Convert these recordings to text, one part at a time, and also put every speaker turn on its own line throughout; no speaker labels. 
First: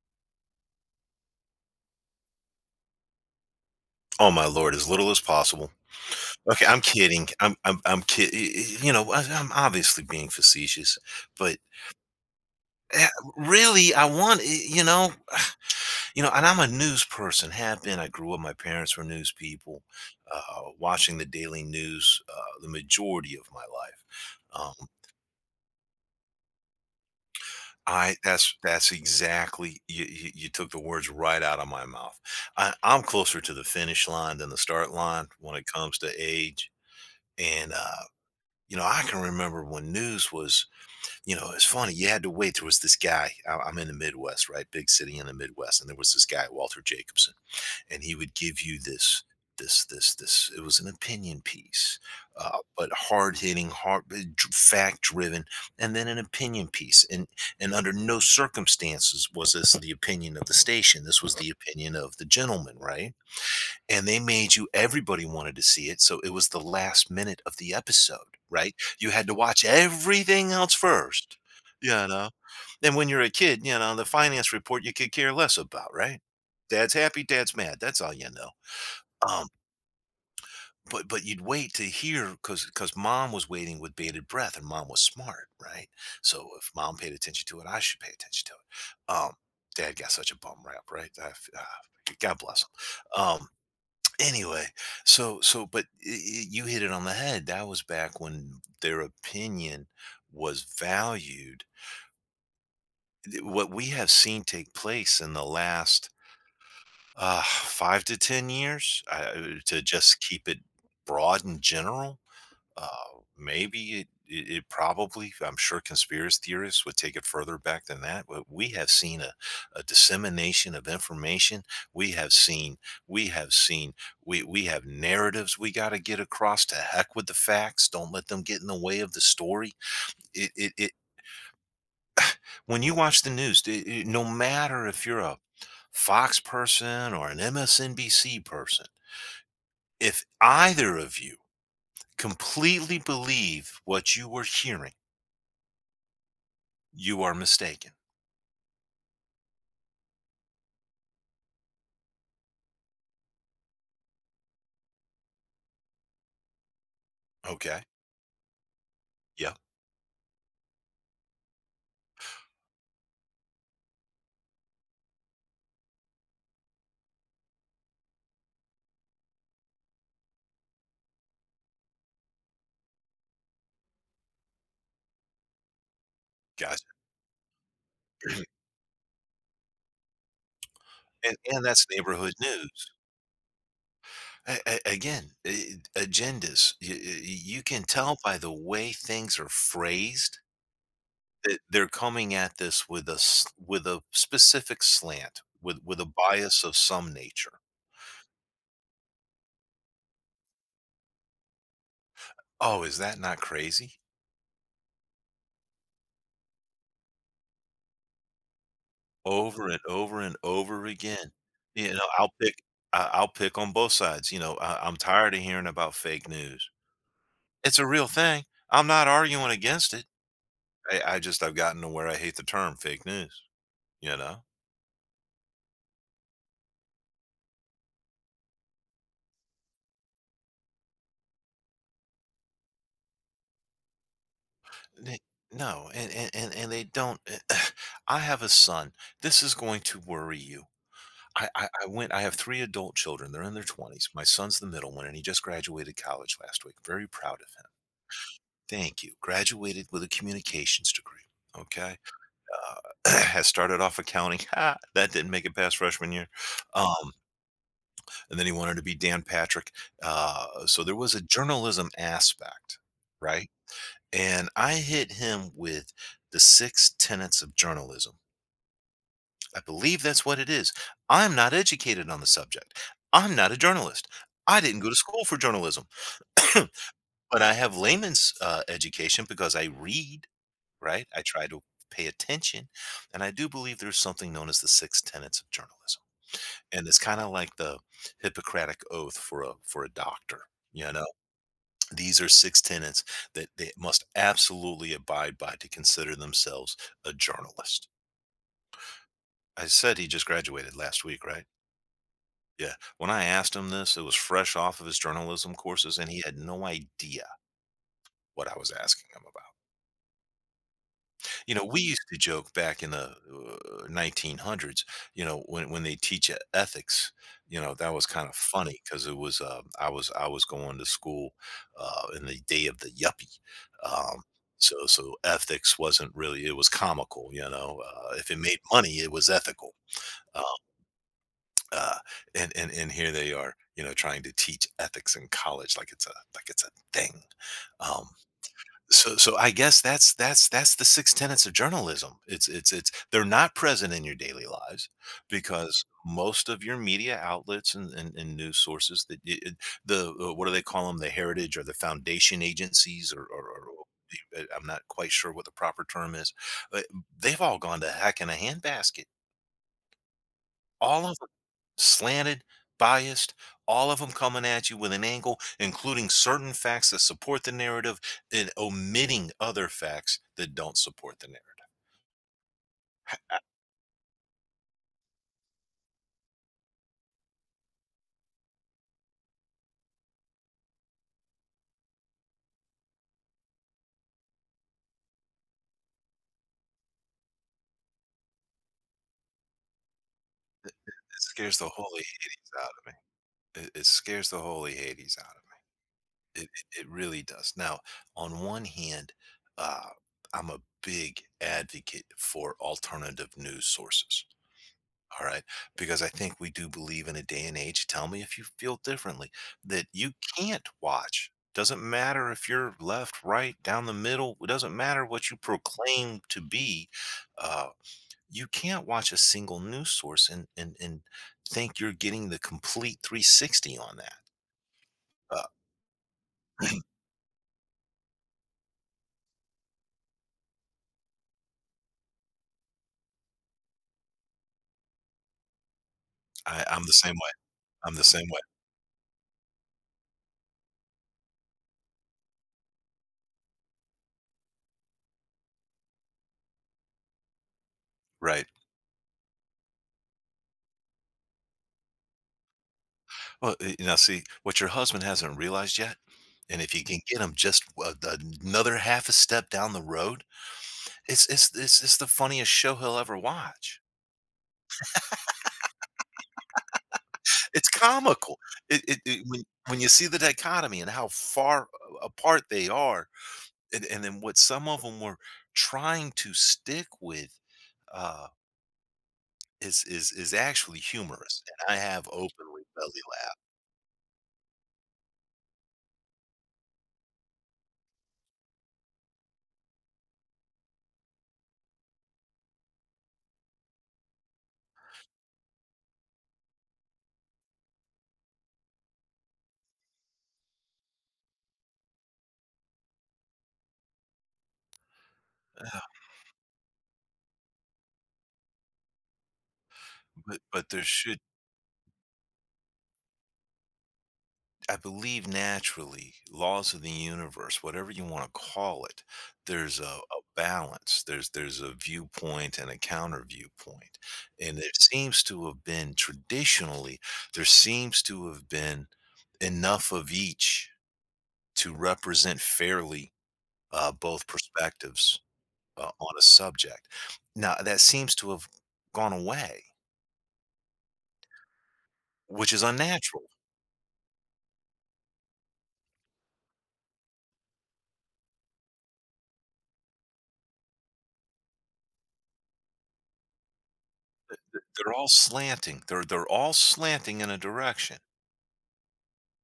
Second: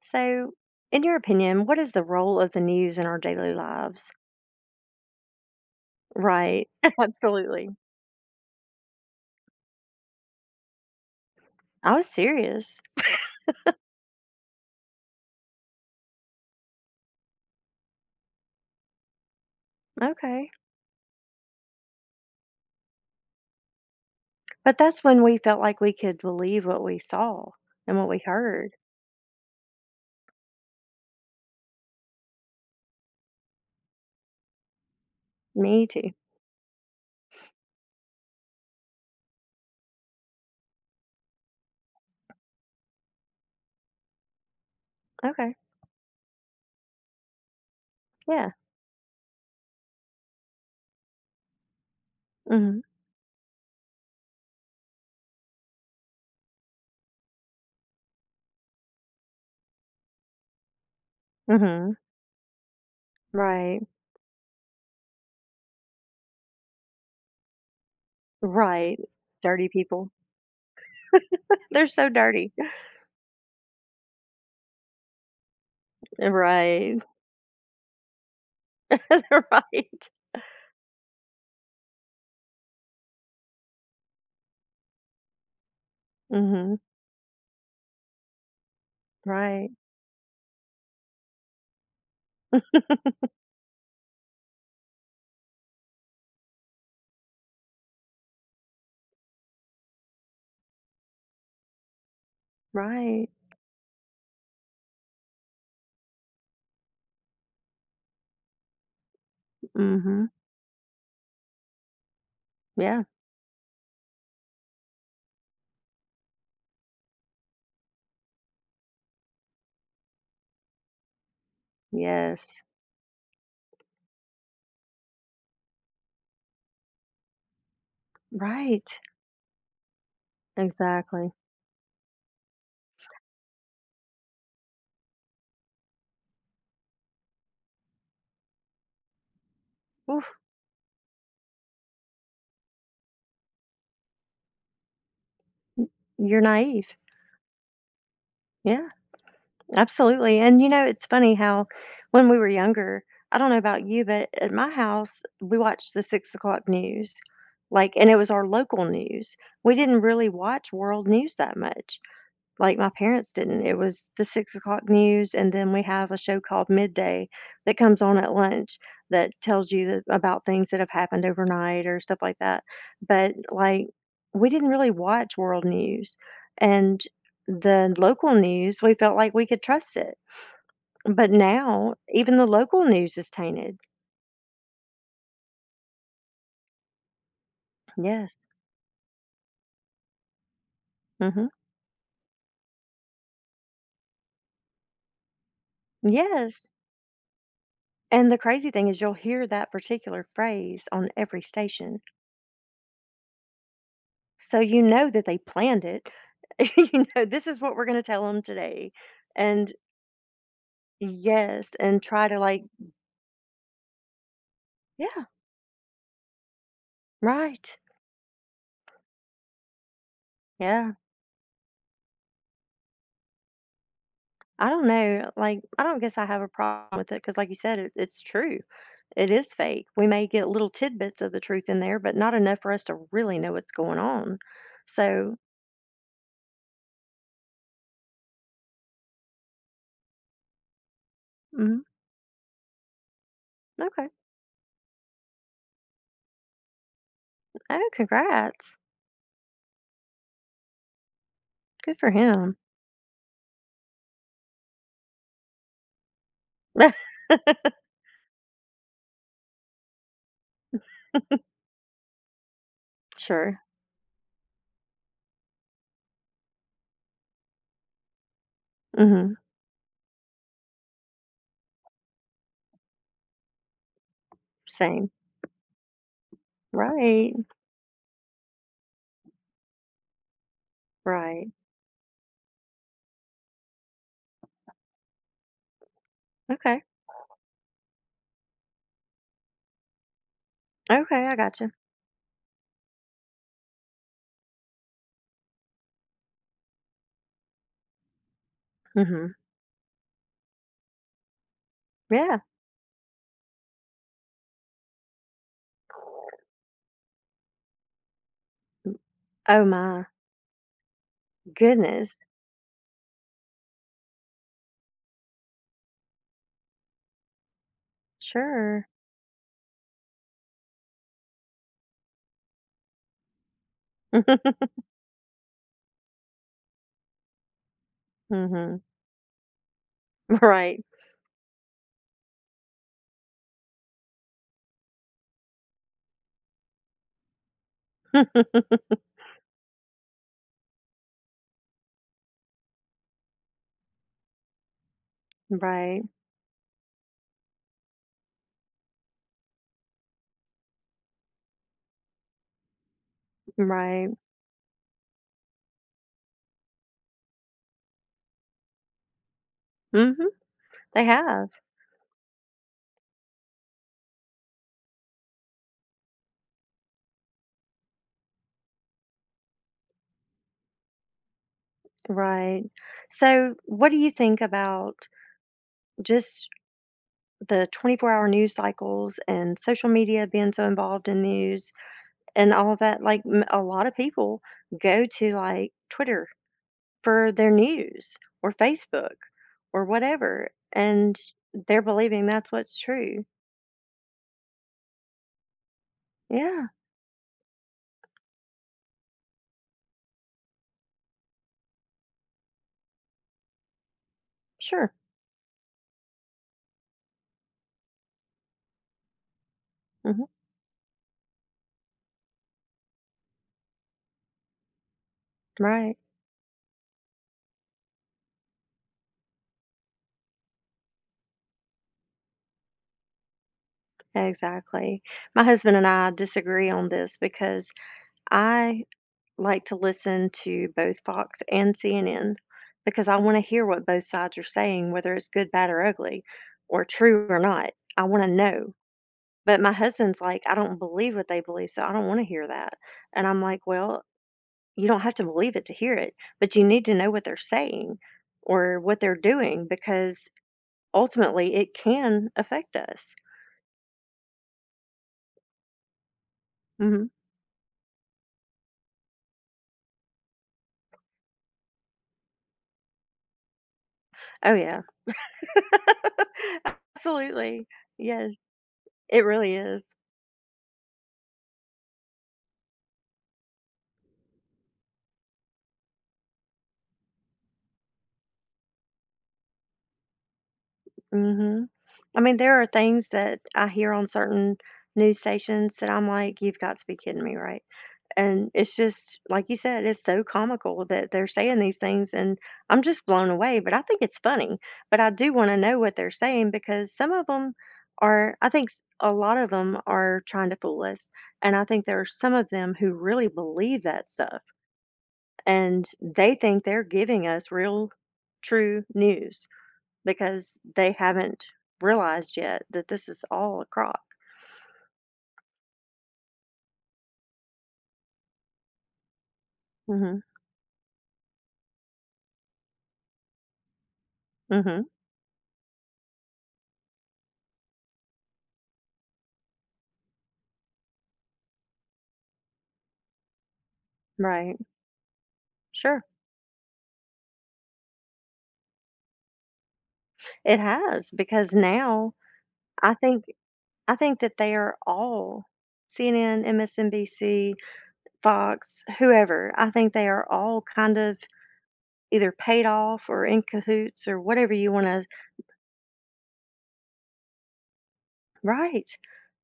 So, in your opinion, what is the role of the news in our daily lives?
Oh my lord, as little as possible. Okay,
Right.
I'm kidding.
Absolutely.
I'm kid you know, I I'm obviously being facetious, but,
I was serious.
eh, really, I want I you know, and I'm a news person, have been. I grew up, my parents were news people,
Okay.
uh, watching the daily news the majority of my life.
But
Um,
that's when we felt like we could believe what we saw and what
I
we
that's
heard.
that's exactly, you took the words right out of my mouth. I'm closer to the finish line than the start line when it
Me
comes to
too.
age, and you know, I can remember when news was, you know, it's funny. You had to wait. There was this guy. I'm in the Midwest, right? Big city in the
Okay.
Midwest, and there was this guy, Walter Jacobson, and he would
Yeah.
give you this. It was an opinion piece,
Mhm.
but hard hitting, hard, fact driven, and then an opinion piece. And under no circumstances was this the opinion of the station. This was the opinion
Mhm.
of the gentleman, right?
Right.
And they made you, everybody wanted to see it, so it was the last minute of the episode, right?
Right.
You had to watch
Dirty people.
everything else first,
They're
you
so
know?
dirty.
And when you're a kid, you know, the finance report you could care less about, right? Dad's
Right.
happy, dad's mad, that's all you know. Um,
Right.
but you'd wait to hear, because mom was waiting with bated breath, and mom was smart, right? So if
Mhm.
mom paid attention to it, I should pay attention to it.
Right.
Dad got such a bum rap, right? I f God bless him. Um anyway, you hit it on the head. That was back when their opinion was valued.
Right.
What we have seen take place in the last 5 to 10 years, to just
Mhm.
keep it broad and general,
Yeah.
maybe it probably, I'm sure conspiracy theorists would take it further back than that, but we have seen a dissemination of information. We have
Yes.
seen, we have seen, we have narratives we got to get across. To heck with the facts. Don't let them get in the
Right.
way of the story. It
Exactly.
when you watch the news, no matter if you're a Fox person or an MSNBC person, if
Oof.
either of you completely believe what you were hearing,
You're naive.
you are mistaken.
Yeah, absolutely, and you know, it's funny how when we were younger, I don't know about you, but at my house, we watched the 6 o'clock news,
Okay.
like and it was our local news.
Yeah.
We didn't really watch world news that much like my parents didn't. It was the 6 o'clock news, and then we have a show called Midday that comes on at lunch that tells you that, about things that have happened overnight or stuff like that. But like, we didn't really watch world news,
Gotcha.
and the local news, we felt like we could trust it. But
And that's
now,
neighborhood
even the local
news.
news is tainted.
A again, a agendas. Y you can tell
Yes.
by the way things are phrased
Hmm.
that they're coming at this with a specific slant, with a bias
Yes.
of some nature.
And the crazy thing is, you'll hear that particular phrase on every station.
Oh, is that not crazy?
So you know that they planned it. You know, this is what we're gonna tell them today,
Over
and
and over and over again.
yes,
You
and
know,
try
I'll
to,
pick,
like,
I'll pick on both sides. You know, I'm
yeah,
tired of hearing about fake news.
right,
It's a real thing. I'm not arguing against it.
yeah.
I've gotten to where I hate the term fake news, you know?
I don't know, like, I don't guess I have a problem with it because, like you said, it's true. It is fake. We may get little tidbits of the truth in there, but not enough for us to really know what's going on.
They
So.
No, and they don't. I have a son. This is going to worry you.
Mhm.
I have 3 adult children. They're in their
Okay.
20s. My son's the middle one, and he just graduated college last week. Very proud of him.
Oh, congrats.
Thank you. Graduated with a communications degree,
Good
okay?
for him.
Has started off accounting. Ha! That didn't make it past freshman year. Um, and then he wanted to be Dan Patrick. So there was a journalism aspect, right?
Sure.
And I hit him with the six tenets of journalism.
Mhm.
I believe that's what it is. I'm not educated on the subject. I'm not a journalist. I didn't go to
Same.
school for journalism,
Right.
but I have layman's education because I read, right? I try
Right.
to pay attention. And I do believe there's something known as the six tenets of journalism.
Okay.
And it's kind of like the Hippocratic oath for a doctor, you know?
Okay, I gotcha.
These are six tenets that they must absolutely abide by to consider themselves a journalist.
Mhm.
I said he just graduated last week, right?
Yeah.
Yeah. When I asked him this, it was fresh off of his journalism courses, and he had no idea what I was asking him about.
Oh my
You know, we used to
goodness.
joke back in the 1900s, you know, when they teach ethics. You know, that was kind of funny
Sure.
because it was, I was going to school in the day of the yuppie. Um, Ethics wasn't really, it was comical, you know. If it made
Mhm.
money, it was ethical. Uh,
Right.
uh, and here they are, you know, trying to teach ethics in college like it's a thing. Um, I guess that's the 6 tenets of journalism. It's They're not present in your daily lives, because
Right.
most of your media outlets and news sources that the what do they call them, the heritage or the foundation agencies, or the-
Right.
I'm not quite sure what the proper term is. uh, They've all gone to heck in a handbasket.
Mhm.
All
They
of them
have.
slanted, biased, all of them coming at you with an angle, including certain facts that support the narrative and omitting other facts that don't support the narrative.
Right. So, what do you think about just the 24-hour news cycles and social media being so involved in news and all of that? Like, m a lot of people go to, like, Twitter for their news or Facebook or whatever,
It
and
scares the
they're
holy
believing
Hades
that's
out
what's
of
true.
me. It scares the holy Hades out of me. It
Yeah.
it it really does. Now, on one hand, uh, I'm a big advocate for alternative news sources.
Sure.
All right. Because I think we do believe in a day and age, tell me if you feel differently, that you
Mhm.
can't watch. Doesn't matter if you're left, right, down the middle. It doesn't matter what you
Right.
proclaim to be. Uh, you can't watch a single news source and, and think you're getting the complete 360 on that.
Exactly.
Uh,
My husband and I disagree on this because I like to listen to both Fox and CNN because I want to hear what both sides are saying, whether it's good, bad, or ugly,
I, I'm
or
the same
true
way.
or not.
I'm the
I want
same
to
way.
know. But my husband's like, I don't believe what they believe, so I don't want to hear that. And I'm like, well, you don't have to believe it to hear it, but you need to know what they're saying
Right.
or what they're doing because ultimately it can affect us.
Well, you know, see, what your husband hasn't realized yet, and if you can
Hmm.
get him just another half a step down the road, it's the funniest show he'll ever watch.
Oh, yeah. Absolutely.
It's
Yes,
comical. It
it really
when
is.
you see the dichotomy and how far a apart they are, and then what some of them were trying to stick with, uh, is actually humorous,
Mhm.
and I have
I mean, there
openly
are
belly
things
laughed.
that I hear on certain news stations that I'm like, "You've got to be kidding me," right? And it's just like you said, it's so comical that they're saying these things, and I'm just blown away, but I think it's funny. But I do wanna know what they're saying because some of them are I think s a lot of them are trying to fool us, and I think there are some of them who really believe that stuff. And they think they're giving us real, true news because
But there
they
should
haven't realized yet that this is all a crock.
I believe naturally, laws of the universe, whatever you want to call it, there's a
Mhm.
balance. There's a viewpoint and a counter viewpoint, and there
Mhm.
seems to have been traditionally, there seems to have been enough of each to represent fairly both
Right.
perspectives
Sure.
on a subject. Now that seems to have gone away,
It has because now
which is
I think
unnatural.
I think that they are all CNN, MSNBC, Fox, whoever. I think they are all kind of either paid off or in cahoots or whatever you want
They're
to.
all slanting. They're all slanting in a direction.
Right.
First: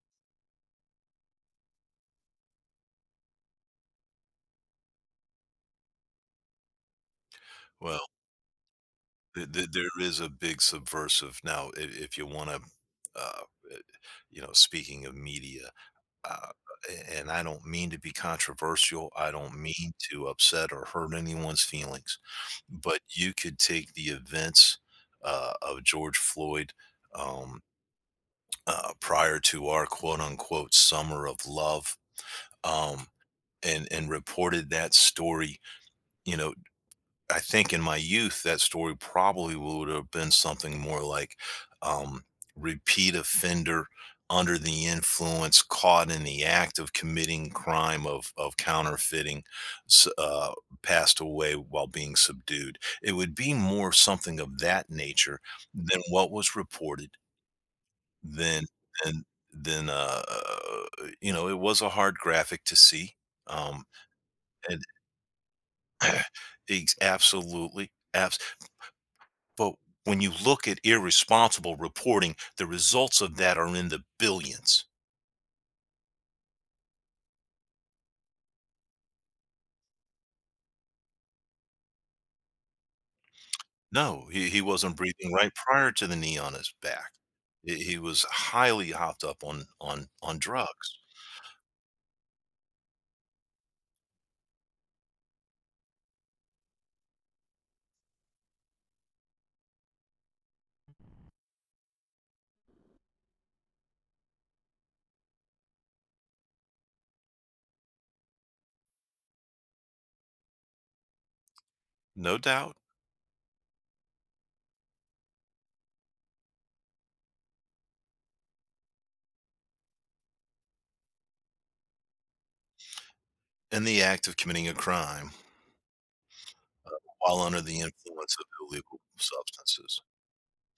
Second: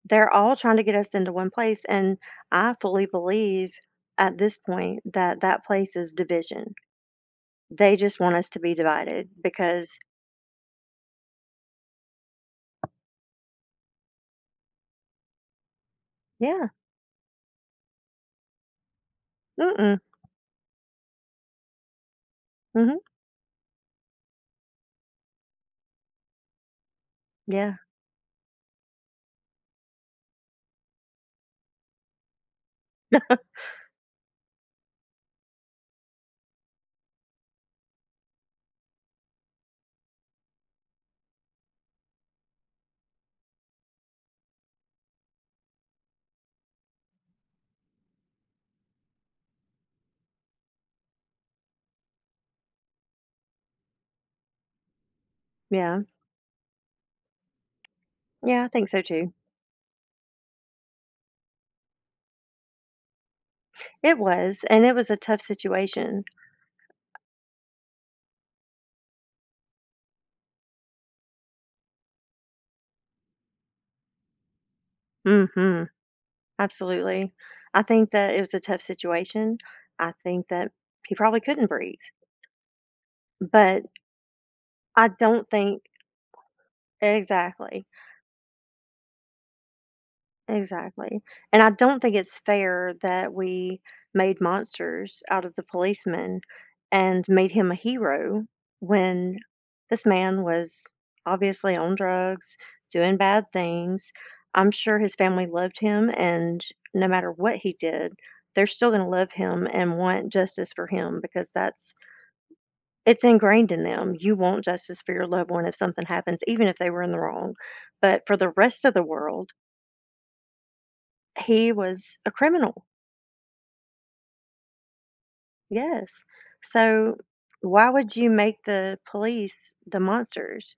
They're all trying to get us into one place, and I fully believe at this point that that place is division. They
Well
just want us to be divided
Th th
because,
there is a big subversive now, I if you wanna, uh, eh, you know, speaking of media, uh,
yeah.
a and I don't mean to be controversial, I don't mean
Mm-mm.
to upset or hurt anyone's feelings,
Mhm.
but you could take the events, of George Floyd, um,
Yeah,
prior to our quote, unquote, "summer of love," um, and reported that story, you know, I think in my youth, that story probably would have been something more like, um, repeat offender, under the influence, caught in the act of committing crime of counterfeiting, s- uh, passed away while being subdued. It would be more something of that nature than
yeah,
what was reported, than,
yeah, I think so
than,
too.
than you know. It was a hard graphic to see. Um,
It was,
and
and it was a tough situation.
absolutely. Absolutely. But when you look at irresponsible reporting, the results of that are in the billions.
Mm hmm. Absolutely. I think that it was a tough situation. I think that he probably couldn't breathe, but
No, he wasn't
I
breathing
don't
right
think.
prior to the knee on his back. He
Exactly.
he was highly hopped up on, on drugs,
Exactly, and I don't think it's fair that we made monsters out of the policeman and made him a hero when this man was obviously on drugs, doing bad things. I'm sure his family loved him, and no matter what he did, they're still gonna love him and want justice for him because that's
no doubt,
it's ingrained in them. You want justice for your loved one if something happens, even if they were in the wrong, but for the rest of the world he was a criminal,
in the act of committing a crime
yes. So,
while under the
why would you
influence of
make the
illegal
police
substances.
the monsters?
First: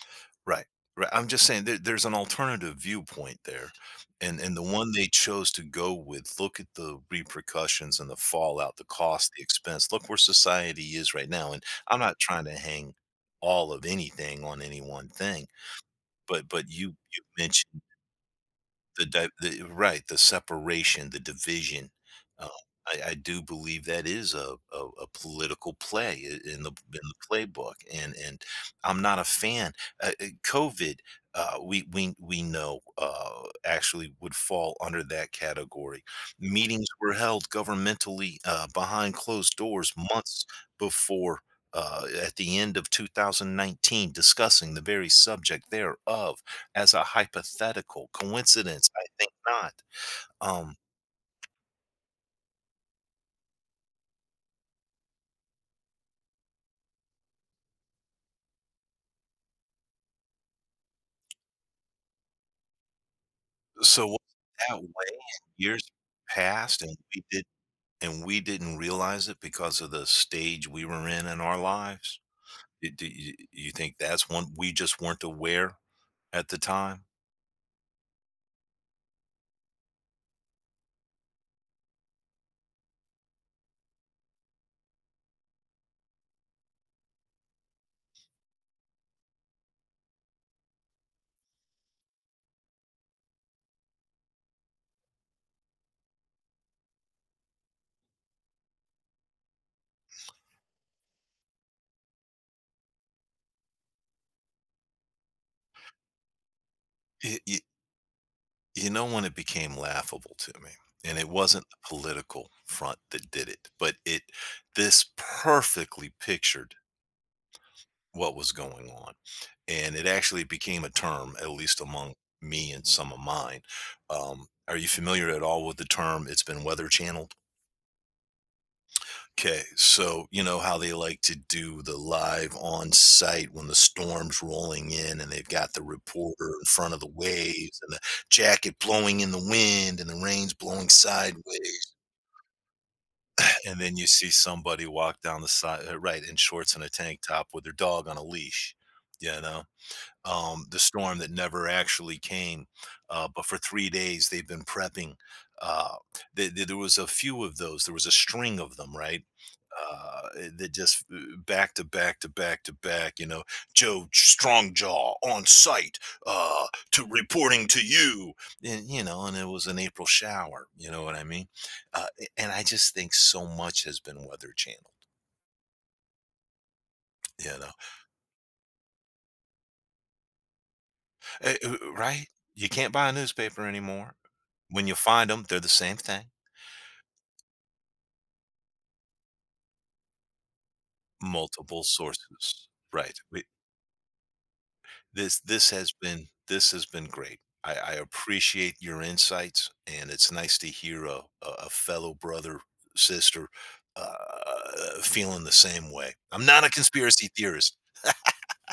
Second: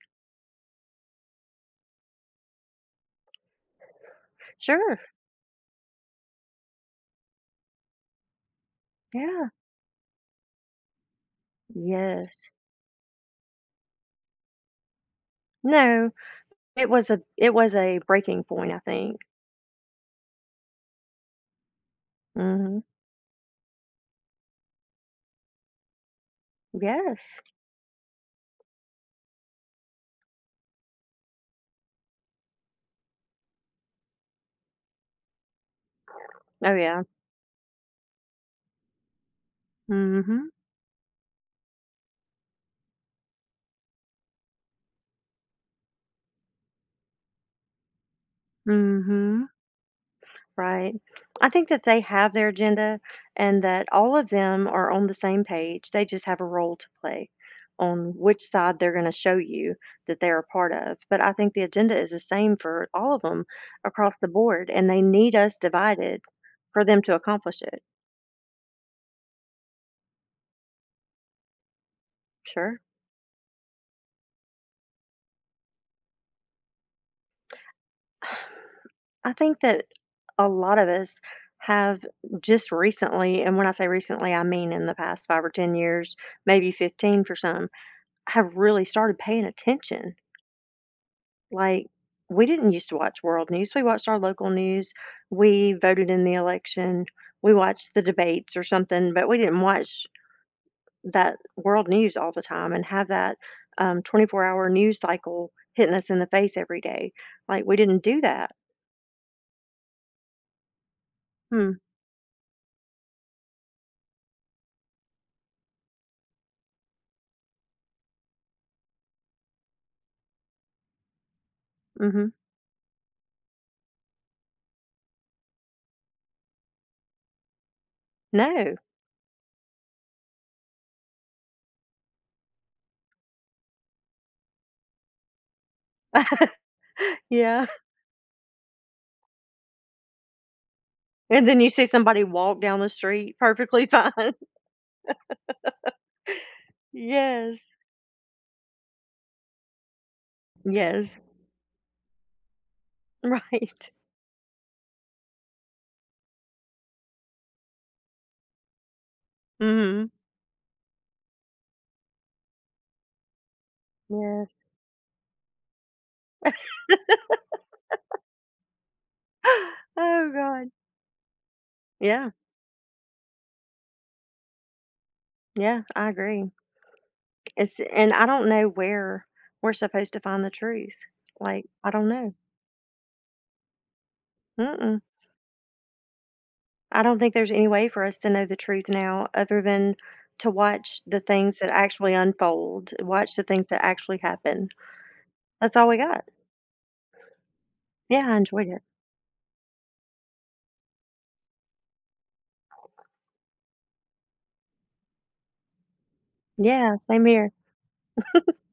Right, right. I'm just saying there's an alternative viewpoint there, and the one
Sure,
they chose to go with, look at the repercussions and the fallout, the cost, the
yeah,
expense. Look where society is right now, and I'm not trying
yes.
to hang all of anything on any one thing,
No,
but
it
you
was a
you
it was
mentioned
a breaking point, I think.
the right, the separation, the division. Uh,
Mhm.
I do believe that is a political play I in the
Yes.
playbook, and I'm not a fan. COVID, we know, actually would fall under that category.
Oh,
Meetings
yeah.
were held governmentally, behind closed doors months
Mhm.
before, at the end of 2019, discussing the very subject thereof as a hypothetical coincidence. I think
Mhm.
not. Um,
Right. I think that they have their agenda and that all of them are on the same page. They just have a role to play on which side they're going to show you that they're a part of. But I think the agenda is the same for all of them
so was
across the
it
board,
that way
and they
in
need us
years
divided
past
for
and
them to accomplish it.
we didn't realize it because of the stage we were in our lives?
Sure.
Y Do you think that's one we just weren't aware at the time?
I think that a lot of us have just recently, and when I say recently, I mean in the past 5 or 10 years, maybe 15 for some, have really started paying attention. Like, we didn't used to watch world news, we watched our local news, we voted in the election, we watched the debates or something, but we didn't watch that world news all the time and have that, 24-hour news cycle hitting us in the face every day.
Y y
Like, we didn't do that.
You know when it became laughable to me, and it wasn't
Hmm.
the political front that did it, but it this perfectly pictured what was going on. And it actually became a term, at least among
Mhm.
me and some of mine. Are you familiar at all with the term? It's been weather channeled.
No.
Okay, so you know how they like to do the live on site when the storm's rolling in and they've got the reporter in front of the
Yeah,
waves and the jacket blowing in the wind and the rain's blowing
and then you see
sideways.
somebody walk down the street
And
perfectly
then you
fine.
see somebody walk down the side, right, in shorts and a tank top
Yes.
with their dog on a leash, you know? Um, the storm
Yes.
that never actually came. But for three
Right.
days, they've been prepping. Uh, there was a few of those. There was a string of them, right?
Mhm.
That just, back to back to back to back. You know, Joe
Yes.
Strongjaw on site, uh, to reporting to you, and, you know, and it was an April
Oh
shower.
god.
You know what I mean? Uh,
Yeah.
and I just think so much has been weather channel.
Yeah, I agree.
You know.
It's and I don't know where we're supposed to find the truth. Like, I don't
Right?
know.
You can't buy a newspaper anymore. When you
Mm-mm.
find them, they're the same thing.
I don't think there's any way for us to know the truth now other than to watch the things that
Multiple
actually
sources.
unfold,
Right.
watch the things that actually happen. That's all we got.
This has been great. I
Yeah, I enjoyed
appreciate
it.
your insights, and it's nice to hear a fellow brother, sister, feeling the same way. I'm not a
Yeah, same
conspiracy
here.
theorist.